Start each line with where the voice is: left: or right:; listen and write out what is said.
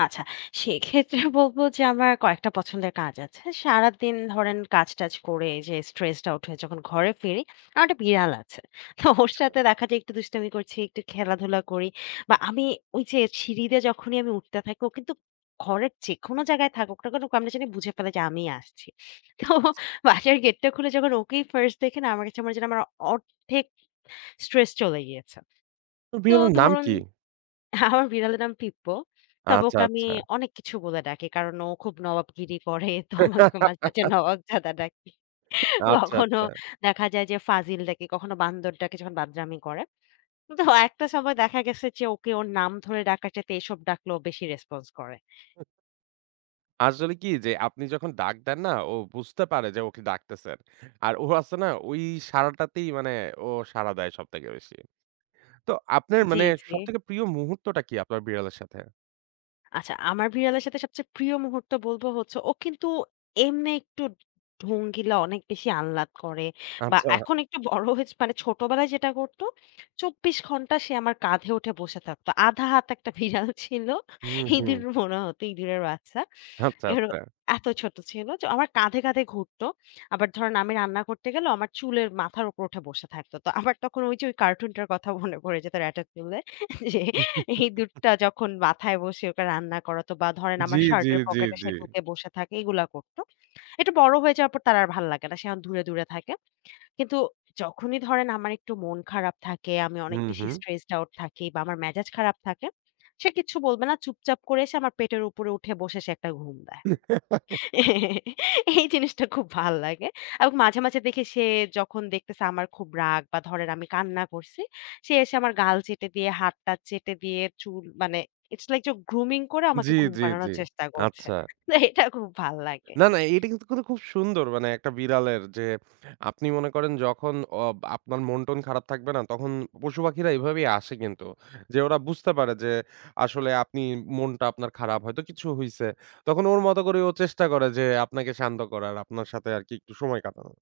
left: আচ্ছা, সেক্ষেত্রে বলবো যে আমার কয়েকটা পছন্দের কাজ আছে। সারাদিন ধরেন কাজ-টাজ করে এইযে stressed out হয়ে যখন ঘরে ফিরি, আমার একটা বিড়াল আছে। তো ওর
right: আচ্ছা।
left: সাথে দেখা যায় একটু দুষ্টামি করছি, একটু খেলাধুলা করি। বা আমি ওইযে সিঁড়ি দিয়ে যখনই আমি উঠতে থাকি ও কিন্তুক ঘরের যেকোনো জায়গায় থাকুক না কেন, ও কেমনে জানি বুঝে ফেলে যে আমিই আসছি। তো
right: আচ্ছা, আচ্ছা।
left: বাসার গেটটা খুলে যখন ওকেই ফার্স্ট দেখি না? আমার কাছে মনে যে আমার ১/২ স্ট্রেস চলে গিয়েছে।
right: তো
left: তো
right: বিড়ালের নাম
left: ধরুন
right: কি?
left: আমার বিড়ালের নাম পিপ্পো। তবে
right: আচ্ছা,
left: ওকে আমি
right: আচ্ছা।
left: অনেক কিছু বলে ডাকি। কারণ ও খুব নবাবগিরি করে। তো [unintelligible] মাঝ মাঝে নবাবজাদা ডাকি।
right: আচ্ছা,
left: কখনো
right: আচ্ছা।
left: দেখা যায় যে ফাজিল ডাকি, কখনো বান্দর ডাকি, যখন বাদরামি করে। তো একটা সময় দেখা গেছে যে ওকে ওর নাম ধরে ডাকার চাইতে এসব ডাকলে ও বেশি response করে।
right: আসলে কি যে আপনি যখন ডাক দেন না ও বুঝতে পারে যে ওকে ডাকতেছেন। আর ও আছে না ওই সাড়াটাতেই মানে ও সাড়া দেয় সব থেকে বেশি। তো আপনার
left: জি,
right: মানে
left: জি।
right: সব থেকে প্রিয় মুহূর্তটা কি আপনার বিড়ালের সাথে?
left: আচ্ছা। আমার বিড়ালের সাথে সবচেয়ে প্রিয় মুহূর্ত বলবো হচ্ছে, ও কিন্তু এমনি একটু ঢঙ্গিলা অনেক বেশি আহ্লাদ করে বা
right: আচ্ছা।
left: এখন একটু বড় হয়েছে মানে ছোটবেলায় যেটা করতো 24 সে আমার কাঁধে উঠে বসে থাকতো। ১/২ হাত ১ টা ভিড়াল ছিল।
right: হুম,
left: ইঁদুর
right: হুম।
left: মনে হতো ইঁদুরের বাচ্চা।
right: আচ্ছা,
left: এরো
right: আচ্ছা।
left: এত ছোট ছিল যে ও আমার কাঁধে, কাঁধে ঘুরতো। আবার ধরেন আমি রান্না করতে গেলেও আমার চুলের মাথার উপরে উঠে বসে থাকতো। তো আমার তখন ওই যে কার্টুনটার কথা মনে পড়ে যেত 'Rattatoulle' ইঁদুরটা যখন মাথায় বসে ওকে রান্না করাতো বা ধরেন
right: জি,
left: আমার
right: জি,
left: শার্টের
right: জি,
left: পকেটে
right: জি।
left: সে ঢুকে বসে থাকে এইগুলা করত। একটু বড় হয়ে যাওয়ার পর তার আর ভাল লাগে না। সে এখন দূরে, দূরে থাকে। কিন্তু যখনই ধরেন আমার একটু মন খারাপ থাকে, আমি অনেক
right: হুম,
left: বেশি
right: হুম।
left: stressed out থাকি বা আমার মেজাজ খারাপ থাকে, সে কিচ্ছু বলবে না। চুপচাপ করে এসে আমার পেটের উপরে উঠে বসে সে একটা ঘুম দেয়। এই জিনিসটা খুব ভাল লাগে। আর ও কে মাঝে, মাঝে দেখে সে যখন দেখতেছে আমার খুব রাগ বা ধরেন, আমি কান্না করছি। সে এসে আমার গাল চেটে দিয়ে হাত-টাত চেটে দিয়ে চুল মানে It's like যে grooming করে
right: জি,
left: আমাকে ঘুম
right: জি,
left: পাড়ানোর
right: জি।
left: চেষ্টা করছে।
right: আচ্ছা।
left: তে এটা খুব ভাল লাগে।
right: না, না এটা কিন্তু [unintelligible] খুব সুন্দর মানে একটা বিড়ালের যে, আপনি মনে করেন যখন অ আপনার মন-টন খারাপ থাকবে না? তখন পশু-পাখিরা এভাবেই আসে কিন্তু। যে ওরা বুঝতে পারে যে আসলে আপনি মনটা আপনার খারাপ, হয়তো কিছু হইছে। তখন ওর মত করে ও চেষ্টা করে যে আপনাকে শান্ত করার, আপনার সাথে আরকি একটু সময় কাটানো।